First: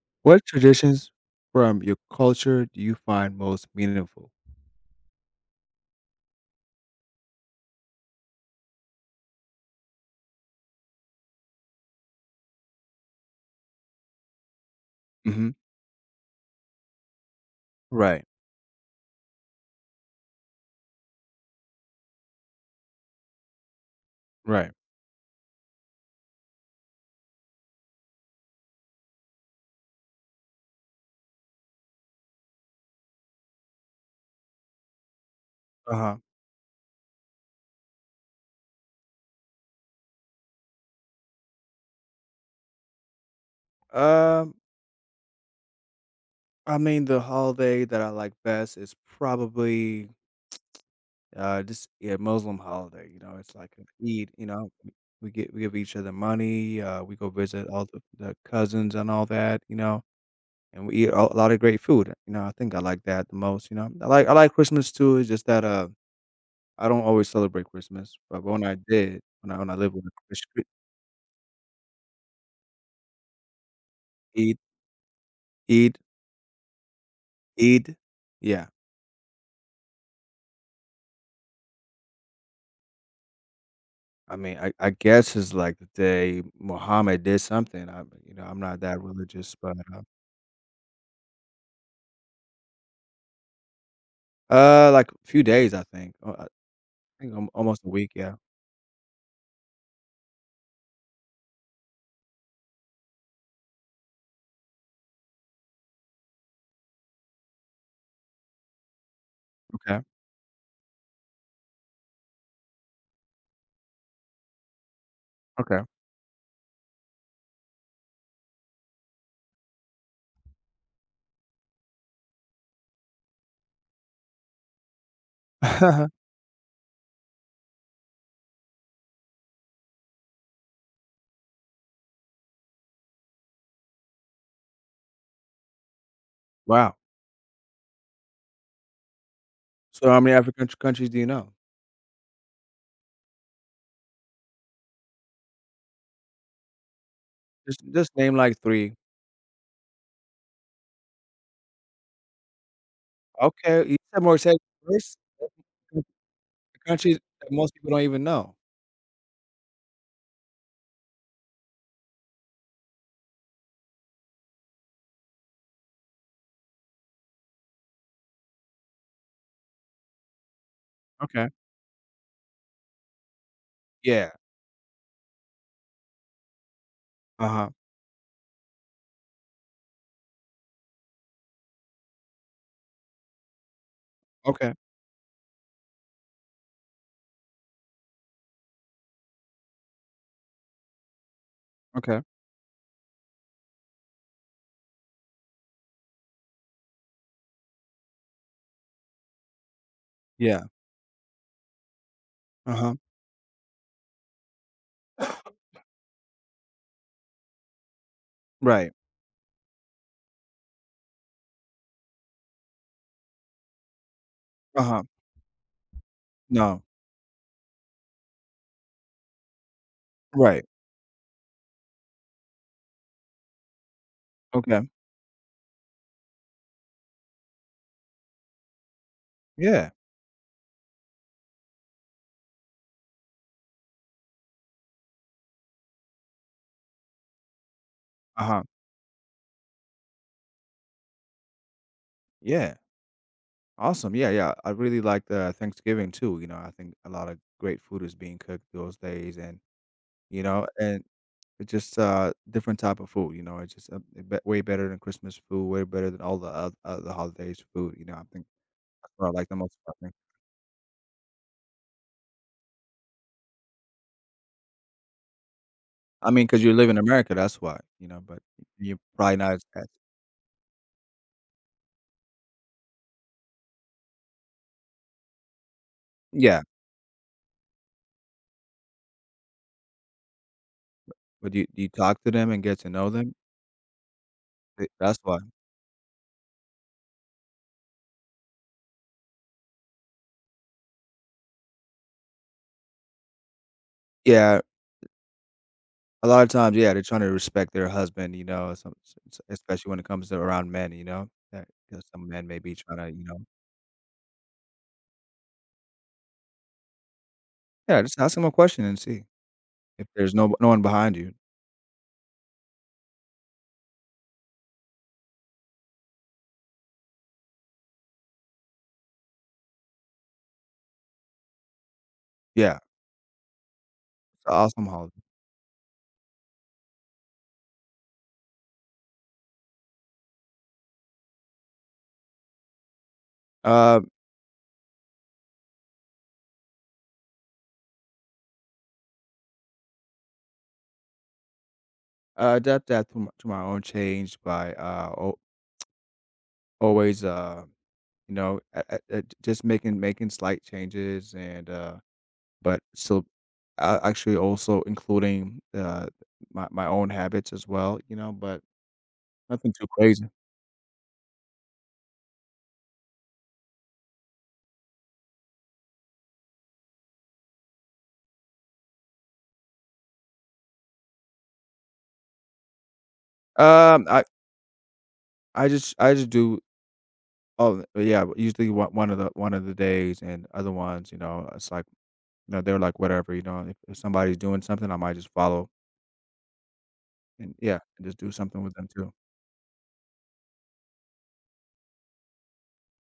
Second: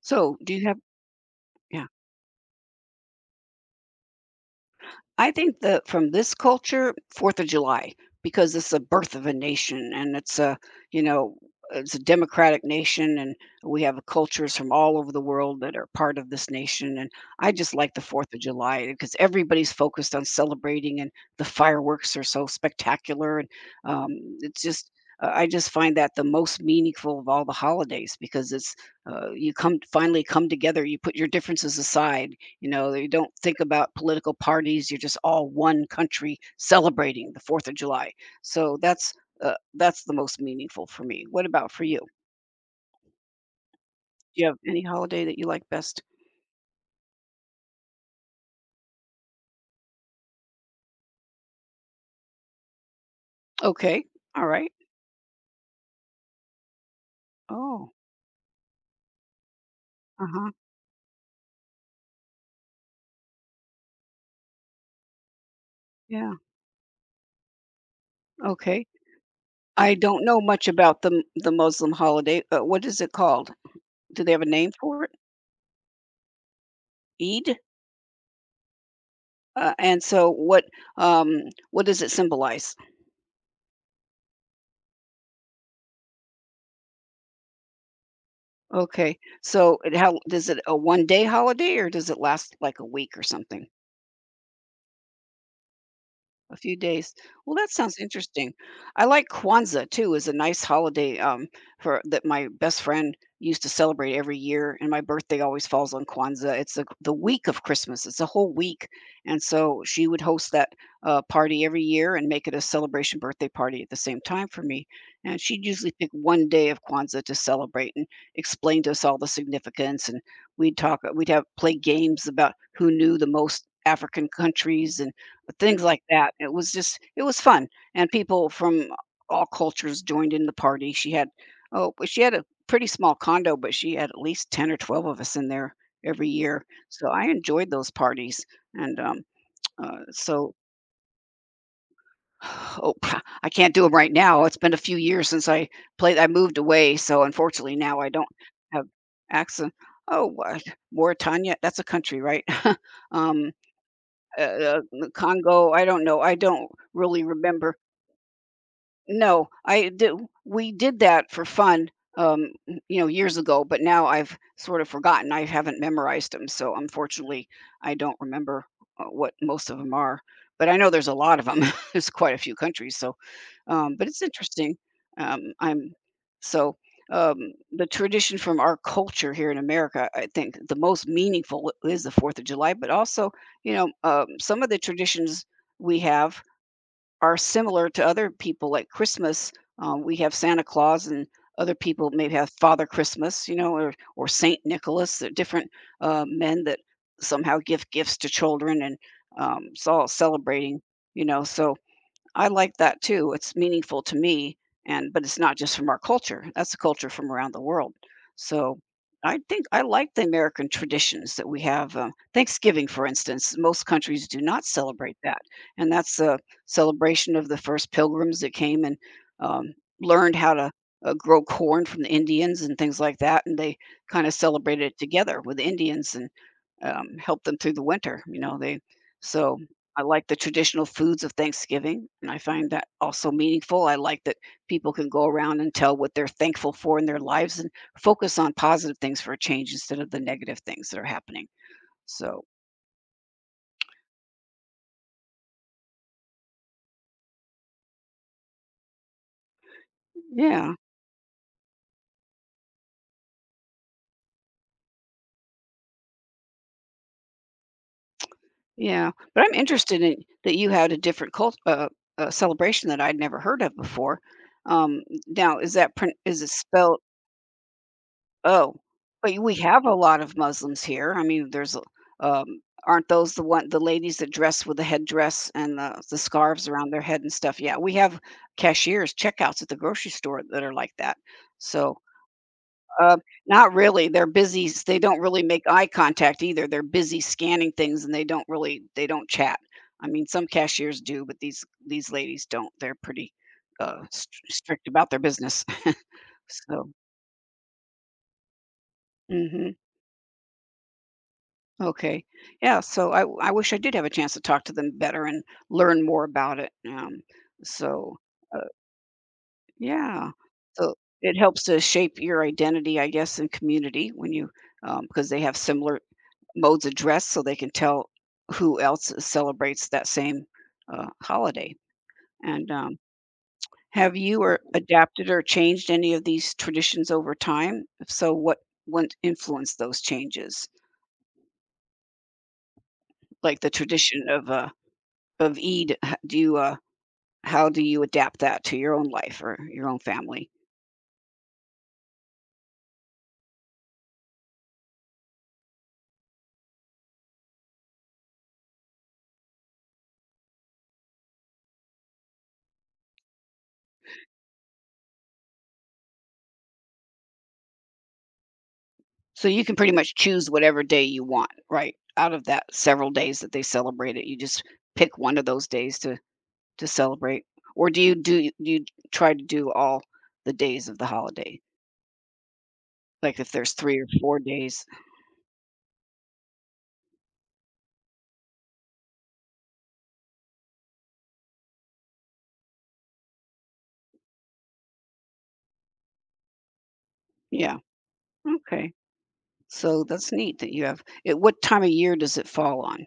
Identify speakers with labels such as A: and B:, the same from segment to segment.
A: So,
B: What
A: do you have
B: traditions from
A: yeah.
B: your culture do you find most meaningful?
A: I think that from this culture, 4th of July, because it's the birth of a nation and you know, it's a democratic nation, and we have cultures from all over the
B: Hmm.
A: world that are part of this nation. And I just like the
B: Right.
A: 4th of July because everybody's focused on celebrating, and the fireworks are so spectacular, and um, it's
B: Right.
A: just I just find that the most meaningful of all the holidays because it's you come finally come together, you put your differences aside. You know, you don't think about political parties. You're just all one
B: Uh huh.
A: country celebrating the 4th of July. So that's the most meaningful for me. What about for you? Do you
B: Um,
A: have any holiday that you like best?
B: I mean, the holiday that I like best is probably just yeah Muslim holiday. You know, it's like an
A: Okay,
B: Eid.
A: all
B: You know,
A: right.
B: we give each other money. We go visit all
A: Oh,
B: the cousins and all that. You know,
A: uh huh.
B: and we eat a lot of great food. You know, I think I like that the most. You know, I like Christmas too. It's just that
A: Yeah.
B: I don't always celebrate Christmas, but when I
A: Okay.
B: did, when I
A: I
B: lived with a
A: don't know
B: Christian.
A: much about the Muslim holiday. What is it called? Do they have a
B: Eid.
A: name for it?
B: Eid.
A: Eid.
B: Eid. Yeah,
A: And so, um, what does it symbolize?
B: I mean, I guess is like the day Muhammad did something. I'm not that
A: Okay,
B: religious, but,
A: so how does it, a 1 day holiday, or does it last like a week or something?
B: like a few days, I think. I
A: A few days.
B: think al
A: Well, that
B: almost a
A: sounds
B: week, yeah.
A: interesting. I like Kwanzaa too, is a nice holiday, for that my best friend used to celebrate every year, and my birthday always falls on Kwanzaa. It's the week of Christmas. It's a whole week, and so
B: Okay,
A: she would host that party every year and make it a celebration birthday party at the same time for me. And she'd
B: okay.
A: usually pick one day of Kwanzaa to celebrate and explain to us all the significance. And we'd talk. We'd have play games about who knew the most African countries and things like that. It was fun, and people from all cultures joined in the party. But she had a pretty small condo, but she had at least 10 or 12 of us in there every year.
B: Wow.
A: So I enjoyed those parties, and,
B: So how many
A: so
B: African c countries do you know?
A: oh, I can't do them right now. It's been a few years since I moved away, so unfortunately
B: Just
A: now I
B: just
A: don't
B: name, like,
A: have
B: 3.
A: access. Oh, what, Mauritania, that's a country, right? Um,
B: Okay, you said
A: uh,
B: Morocco
A: uh,
B: first?
A: Congo, I don't know. I don't
B: Countries
A: really
B: that
A: remember.
B: most people don't even know.
A: No, I do, we did that for fun, um, you know, years ago, but now I've sort of forgotten. I haven't memorized Memorized them, so unfortunately, I don't remember, what most of them are, but I know there's a lot of
B: Okay.
A: them. There's quite a few countries, so, but it's
B: Yeah.
A: interesting. Um, I'm so,
B: Uh-huh.
A: the tradition from our culture here in America, I think the most meaningful is the 4th of July, but also, some of
B: Okay,
A: the traditions we have are similar to other people. Like Christmas, we have Santa Claus, and other people
B: okay.
A: maybe have Father Christmas, you know, or Saint Nicholas. They're different men that somehow give gifts to children, and it's all
B: Yeah.
A: celebrating, you know. So I like
B: Uh-huh.
A: that too. It's meaningful to me, and but it's not just from our culture. That's a culture from around the world. So
B: Right.
A: I think I like the American traditions that we have. Thanksgiving, for instance, most countries do not
B: Uh-huh.
A: celebrate that, and that's a
B: No.
A: celebration of the first pilgrims that came and um, learned how
B: Right.
A: to grow corn from the Indians and things like that, and they kind of celebrated
B: Okay.
A: it together with the Indians and helped them through the winter. You know, they so
B: Yeah.
A: I like the traditional foods of Thanksgiving, and I find that also meaningful. I like that people can go around and tell what they're thankful for in their lives and focus on
B: Uh-huh.
A: positive things for a change instead of the negative things that are happening. So,
B: Yeah. Awesome. Yeah, yeah. I really like Thanksgiving too. You know, I think a lot of great food is being cooked those days, and you know,
A: yeah,
B: and it's just different type of food. You know, it's just way better than Christmas food, way better than all the other holidays food. You know, I think
A: yeah.
B: that's what I
A: But
B: like
A: I'm
B: the most. About
A: interested
B: thing.
A: in that you had a different cult celebration that I'd never heard of before. Um, Now, is that print?
B: I
A: Is
B: mean,
A: it
B: because you live in
A: spelled?
B: America, that's why. You know, but
A: Oh,
B: you're probably
A: but
B: not
A: we
B: as,
A: have
B: as
A: a lot of Muslims here. I mean, there's a um, aren't those the one, the ladies that dress with the headdress and the
B: yeah.
A: scarves around their head and stuff? Yeah, we have cashiers, checkouts at the grocery store that are like that.
B: But you
A: So,
B: talk to them and get to know
A: uh,
B: them.
A: not really. They're busy.
B: Th-
A: They
B: That's
A: don't
B: why.
A: really make eye contact either. They're busy scanning things and they don't chat. I mean, some cashiers do, but these ladies don't. They're pretty
B: Yeah,
A: strict about their business.
B: a lot of times,
A: So.
B: yeah, they're trying to respect their husband, you know, some s s
A: Mhm.
B: especially when it comes to around men, you know, that 'cause
A: Okay.
B: some men may be
A: Yeah.
B: trying to,
A: So I,
B: you know.
A: I wish I did have a chance to talk to them better and learn more about it.
B: Yeah,
A: So,
B: just ask them a
A: uh,
B: question and see if
A: yeah.
B: there's no one
A: So
B: behind you.
A: it helps to shape your identity, I guess, in community when you, because they have similar modes of dress so they can tell who else celebrates that same holiday. And
B: Yeah,
A: Have you
B: it's an
A: or
B: awesome holiday.
A: adapted or changed any of these traditions over time? If so, what influenced those changes? Like the
B: Uh,
A: tradition of Eid, do you how do you adapt that to your own life or your own family?
B: I adapt that to my own change by, al always, just making slight changes and, but still a actually also including, my own habits as well, you know, but
A: So you
B: nothing
A: can
B: too
A: pretty much
B: crazy.
A: choose whatever day you want, right? Out of that several days that they celebrate it, you just pick one of those days to celebrate. Or do you try to do all the days of the holiday? Like if there's 3 or
B: Um, I
A: 4 days.
B: I just do oh, yeah, usually one of the days and other ones, you know, it's like, they're like whatever, if, somebody's doing something, I might just follow and
A: Yeah,
B: yeah, and just do something with them
A: okay.
B: too.
A: So that's neat that you have it, what time of year does it fall on?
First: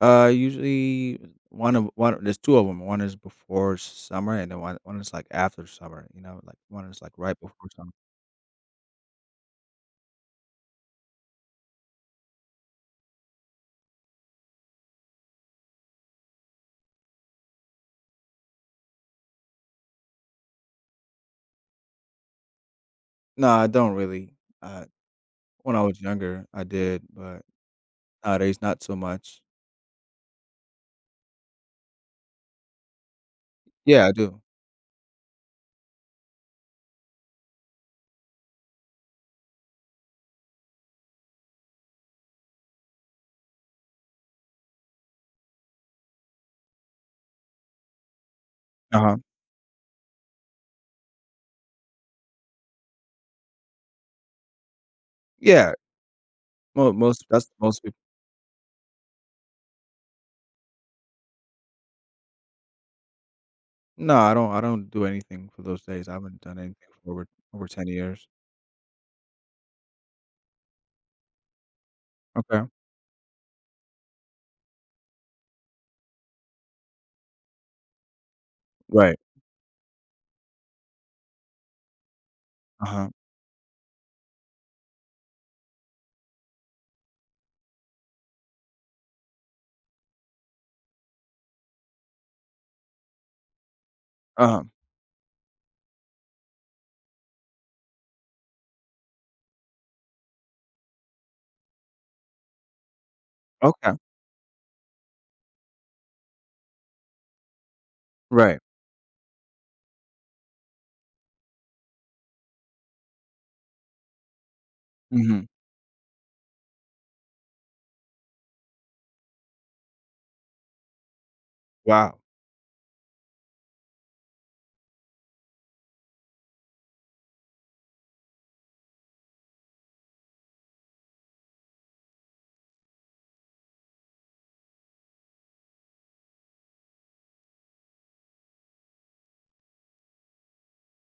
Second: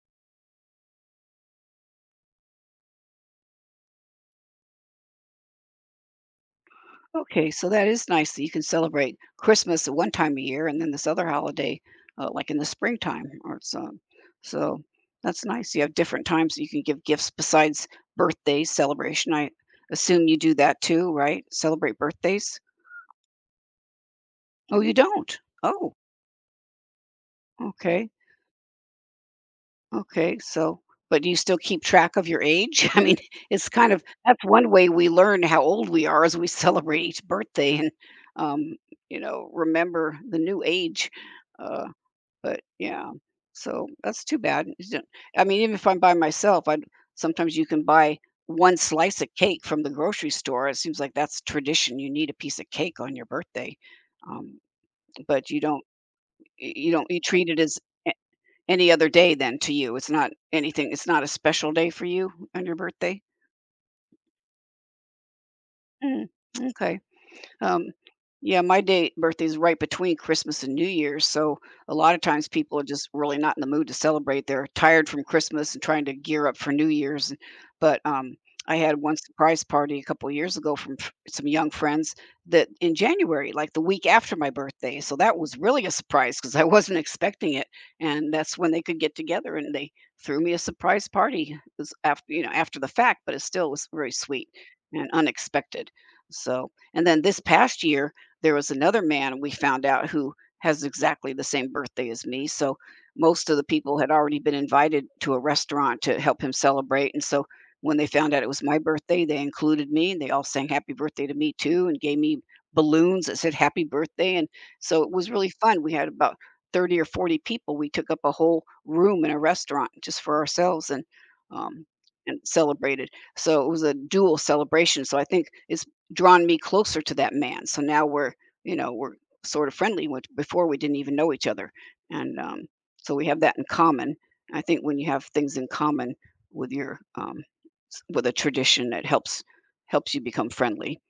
B: Usually one of one there's two of them. One is before summer and then one is like after summer, you know, like one is like right
A: Okay, so
B: before
A: that
B: summer.
A: is nice that you can celebrate Christmas at one time a year and then this other holiday, like in the springtime or so. So that's nice. You have different times that you can give gifts besides birthday celebration. I assume you do that too, right? Celebrate birthdays?
B: No, I don't really.
A: Oh,
B: Uh,
A: you don't.
B: when I
A: Oh,
B: was younger, I did, but
A: okay.
B: nowadays not so much.
A: Okay. So, but do you still keep track of your age? I mean, it's kind of
B: Yeah, I do.
A: that's one way we learn how old we are as we celebrate each birthday, and, um, you know, remember the new age. Uh, But yeah, so that's too bad. It's d I mean, even if I'm by myself, I sometimes you can buy 1
B: Uh-huh.
A: slice of cake from the grocery store. It seems like that's tradition. You need a piece of cake on your birthday, um, but
B: Yeah, mo
A: you don't, you
B: most
A: treat
B: that's
A: it as
B: most people.
A: a, any other day, then to you it's not anything, it's not a special day for you on your birthday?
B: No, I don't do anything for those days. I
A: Mm,
B: haven't done anything
A: okay.
B: for over
A: Um,
B: 10 years.
A: yeah, my day birthday is right between Christmas and New Year's, so a lot of times
B: Okay.
A: people are just really not in the mood to celebrate. They're tired from Christmas and trying to gear up for New Year's. But I had one
B: Right.
A: surprise party a couple years ago from some young friends that in
B: Uh-huh.
A: January, like the week after my birthday. So that was really a surprise because I wasn't expecting it, and that's when they could get together and they threw me a surprise party. It was after, you know, after the fact, but it still was very sweet
B: Uh-huh.
A: and unexpected. So and then this past year, there was another man we found out who has exactly the same birthday as me. So most of the
B: Okay.
A: people had already been invited to a restaurant to help him celebrate. And so when they found out it
B: Right.
A: was my birthday, they included me and they all sang happy birthday to me too and gave me balloons that said happy birthday. And so it was
B: Mhm.
A: really fun. We had about 30 or 40 people. We took up a whole room in a restaurant just for ourselves and um,
B: Wow.
A: celebrated. So it was a dual celebration. So I think it's drawn me closer to that man. So now we're, you know, we're sort of friendly, which before we didn't even know each other. And So we have that in common. I think when you have things in common with your with a tradition, that helps you become friendly.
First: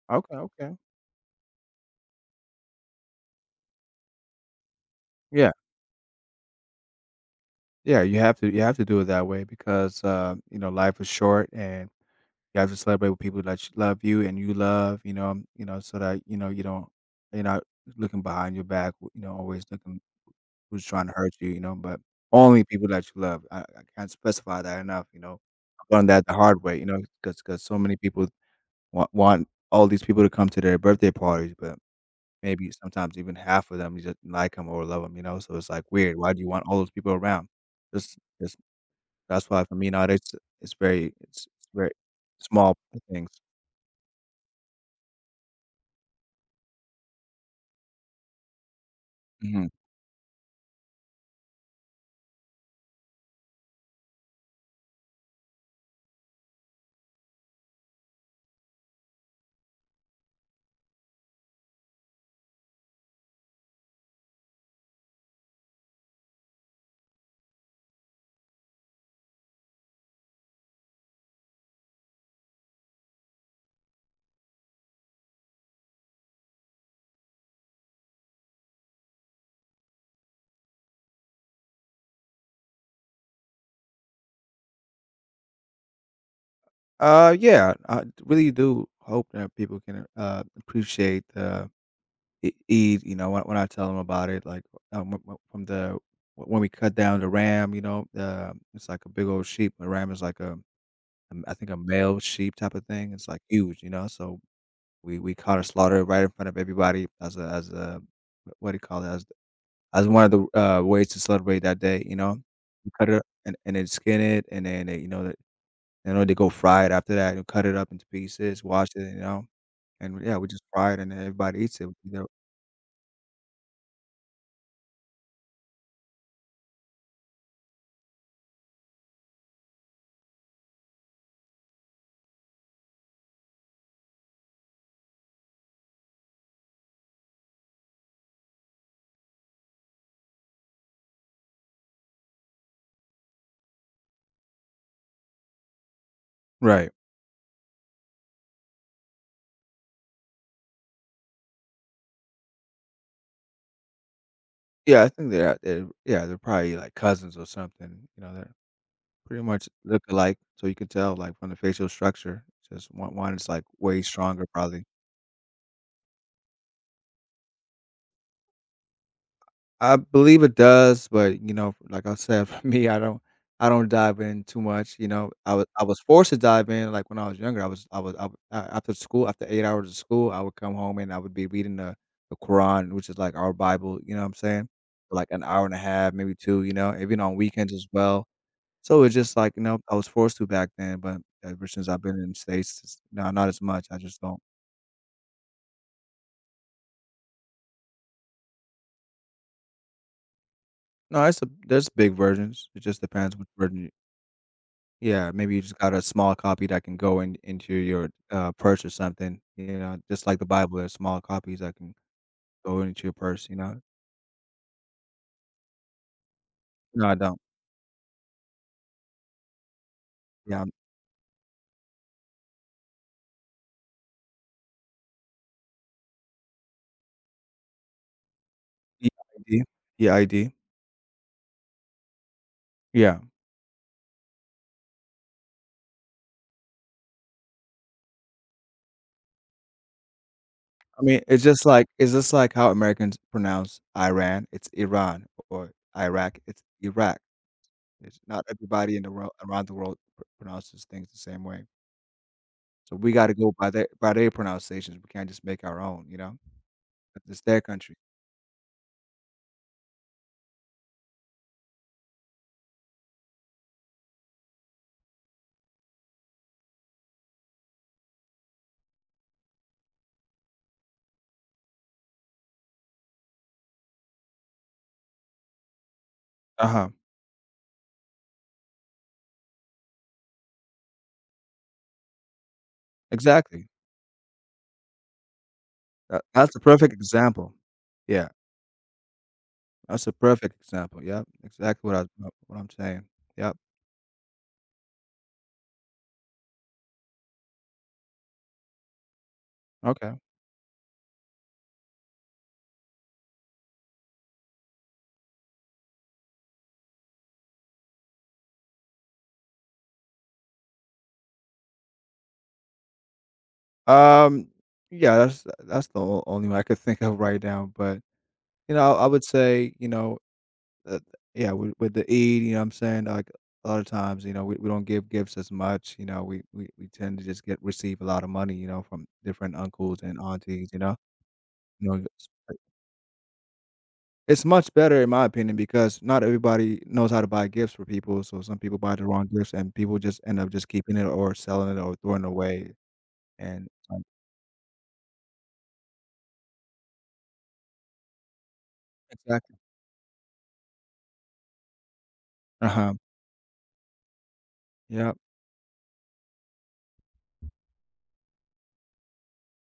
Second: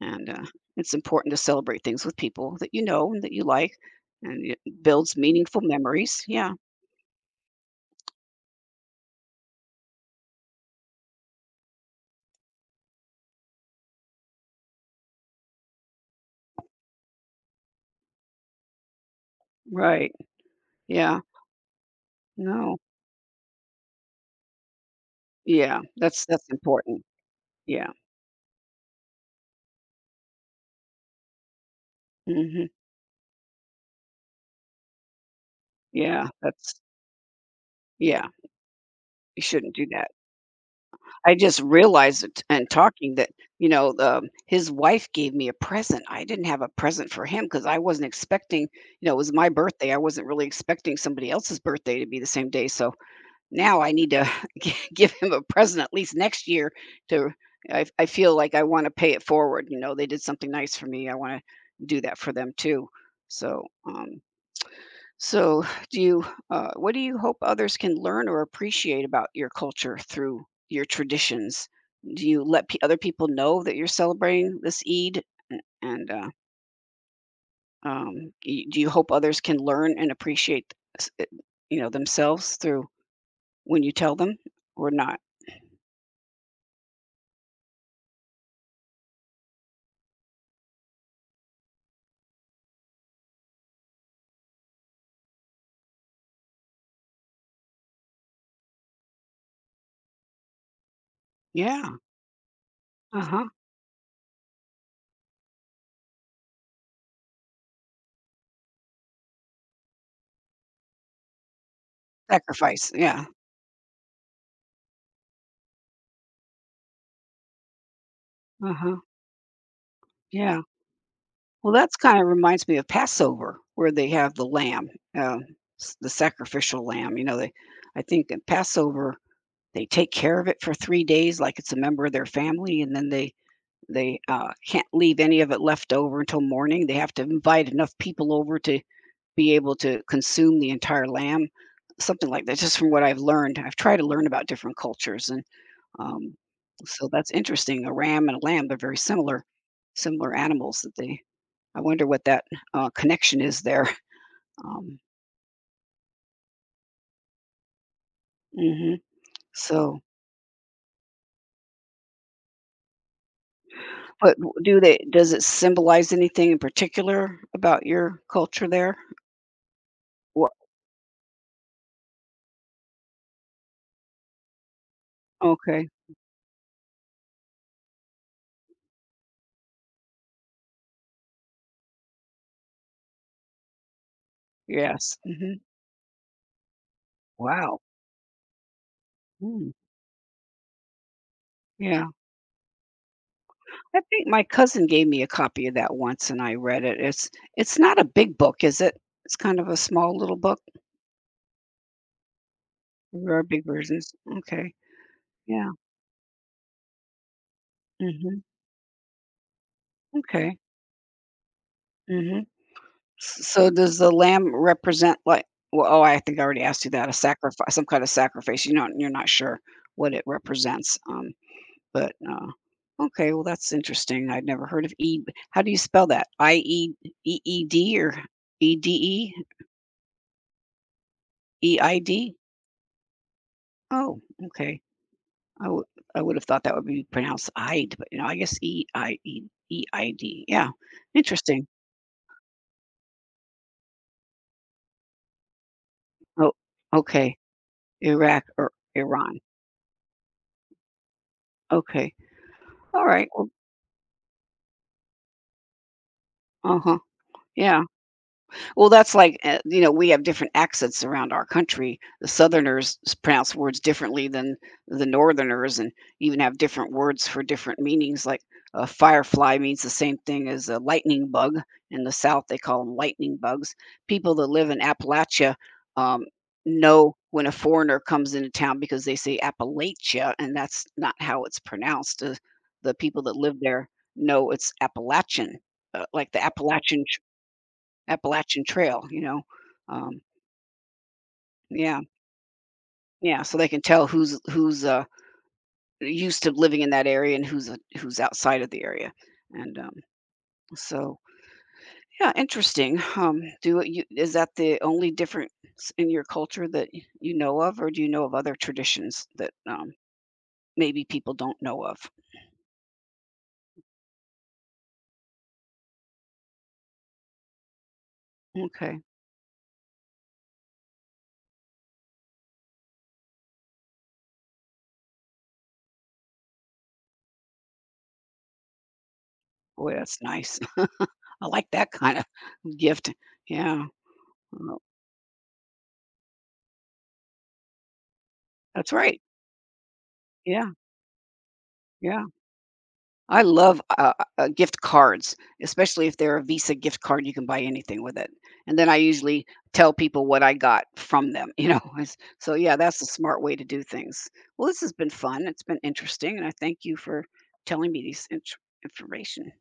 A: And
B: Okay, okay.
A: It's important to celebrate things with people that you know and that you like, and it builds
B: Yeah.
A: meaningful memories. Yeah,
B: Yeah, you have to do it that way because, life is short and you have to celebrate with people that you love you and you love, so that, you're not looking behind your back, always looking
A: right.
B: who's trying to
A: Yeah,
B: hurt you, but only
A: no,
B: people that you love. I can't specify that enough, you know.
A: yeah,
B: I've learned that the
A: that's
B: hard way,
A: important.
B: because so
A: Yeah,
B: many people want all these people to come to their birthday parties, but
A: hmm,
B: maybe sometimes even half of them you just like them or love them. You know, so it's like weird.
A: yeah,
B: Why do you want all
A: that's
B: those people around?
A: yeah.
B: Just
A: You
B: That's why
A: shouldn't
B: for
A: do
B: me
A: that.
B: nowadays it's very
A: I
B: it's
A: just
B: very
A: realized it and
B: small
A: talking
B: things.
A: that, you know, his wife gave me a present. I didn't have a present for him because I wasn't expecting, you know, it was my
B: Mhm.
A: birthday. I wasn't really expecting somebody else's birthday to be the same day, so now I need to gi give him a present at least next year to, I feel like I wanna pay it forward, you know, they did something nice for me. I wanna do that for them too. So, um so, do you, what do you hope others can learn or appreciate about your culture through your traditions? Do you let pe other people know that you're celebrating this Eid? And, and uh, um, do you hope others can learn and appreciate, s- it- themselves through when you tell them or not?
B: Yeah, I really do hope that people can, appreciate the E Eid, you know, when I tell them about it, like, w w from the wh- when we cut down the ram, you know, it's like a big old sheep. A ram is like a I think a
A: Yeah.
B: male sheep type of thing.
A: Uh
B: It's like
A: huh.
B: huge, you know, so we caught a slaughter right in front of everybody as a what do you call it? As one of the, ways to celebrate that day, you know?
A: Sacrifice.
B: You cut it
A: Yeah.
B: up and then skin it, and then they go fry it after that and cut it up into pieces,
A: Uh
B: wash
A: huh.
B: it, you know? And yeah, we
A: Yeah.
B: just fry it and everybody
A: Well,
B: eats it,
A: that's
B: you
A: kind
B: know?
A: of reminds me of Passover, where they have the lamb, uh, the sacrificial lamb. I think at Passover they take care of it for 3 days like it's a member of their family, and then they, can't leave any of it left over until morning. They have to invite enough people over to be able to consume the entire lamb, something like that, just from what I've learned. I've tried to learn about different cultures, and, um,
B: Right.
A: so that's interesting. A ram and a lamb, they're very similar animals that they I wonder what that, connection is there. Um,
B: Yeah, I think they're out there yeah, they're probably, like, cousins or something, you know, they're
A: mhm.
B: pretty much
A: So
B: look alike, so you can tell, like, from the facial structure, just one is, like, way
A: But
B: stronger
A: w do
B: probably.
A: they does it symbolize anything in particular about your culture there?
B: I believe
A: What?
B: it does, but, you know, like I said, for me, I don't dive in too much, you know, I was I
A: Okay,
B: was forced to dive in, like, when I was younger, I was I was I w a after school after 8 hours of school, I would come home and I would be reading the Quran, which is, like, our Bible, you know what I'm saying? For,
A: yes,
B: like, an
A: mhm,
B: hour and a half, maybe 2, even on weekends
A: wow,
B: as well. So it's just like,
A: mm,
B: I was forced to back then, but ever since I've
A: yeah.
B: been in the States, it's no, not as much. I
A: I
B: just
A: think
B: don't.
A: my cousin gave me a copy of that once and I read it. It's not a big book, is it? It's kind of a small little book?
B: No, it's a there's big versions. It just
A: There
B: depends
A: are
B: which
A: big
B: version you
A: versions, okay,
B: yeah, maybe you
A: yeah,
B: just got a small copy that can go in into your,
A: mhm,
B: purse or something, you know, just like the
A: okay,
B: Bible, there's small copies that can
A: mhm.
B: go into your purse, you
A: So
B: know?
A: does the lamb represent, like, well, oh, I think I already asked you
B: No,
A: that, a
B: I don't.
A: sacrifice some kind of sacrifice, you know? You're not sure what it
B: Yeah,
A: represents, but, okay, well, that's interesting. I'd never heard of E how do you spell that? I-E, E-E-D or
B: yeah,
A: E-D-E?
B: ID. Yeah, ID.
A: E-I-D?
B: Yeah.
A: Oh, okay. I would I would have thought that would be pronounced "ide," but, you know, I guess E-I-E E-I-D. Yeah,
B: I mean, it's just
A: interesting.
B: like it's just like how Americans pronounce Iran, it's Iran, or
A: Oh,
B: Iraq.
A: okay.
B: It's
A: Iraq
B: not
A: or
B: everybody in the world
A: Iran.
B: around the world pr pronounces things the same way.
A: Okay.
B: So we
A: Alright,
B: gotta
A: well,
B: go by their pronunciations, we can't just make our own, you know?
A: uh-huh.
B: It's their
A: Yeah.
B: country.
A: Well, that's like, you know, we have different accents around our country. The Southerners pronounce words differently than the Northerners, and even have different words for different meanings. Like a firefly means the same thing as a lightning bug. In the South, they call them lightning bugs. People that live in Appalachia, um,
B: Uh-huh.
A: know when a foreigner comes into town because they say Appalachia, and that's not how it's pronounced. The people that live
B: Exactly.
A: there know it's Appalachian,
B: That
A: like the
B: that's a perfect example. Yeah,
A: Appalachian Trail, you know?
B: that's a
A: Um,
B: perfect example, yep, exactly
A: yeah,
B: what I'm saying.
A: yeah, so
B: Yep,
A: they can tell who's, used to living in that area and who's, who's outside of the area, and,
B: okay.
A: so yeah, interesting. Do it- you is that the only difference in your culture that y you know of, or do you know of other traditions that, maybe people don't know of?
B: Um, yeah, that's the o only one I could think of right now, but, you know,
A: Okay.
B: I would say, Uh, yeah, with, the Eid, you know what I'm saying? Like a lot of times, we don't give gifts as much. You know, we tend to just get receive a lot of money, from different
A: Boy,
B: uncles and
A: that's nice.
B: aunties, you know.
A: I like
B: You
A: that
B: know,
A: kinda
B: it's
A: gift. Yeah.
B: it's much
A: Well,
B: better in my opinion because not everybody knows how to buy gifts for people. So some people
A: that's
B: buy the
A: right.
B: wrong gifts and people just end up just
A: Yeah,
B: keeping it or selling it or
A: yeah.
B: throwing it away.
A: I
B: And
A: love, gift cards, especially if they're a Visa gift card, you can buy anything with it, and then I usually
B: exactly.
A: tell people what I got from them, you know?
B: Uh
A: Yeah,
B: huh.
A: that's a smart way to do things. Well, this has been
B: Yeah.
A: fun, it's been interesting, and I thank you for telling me these inch information.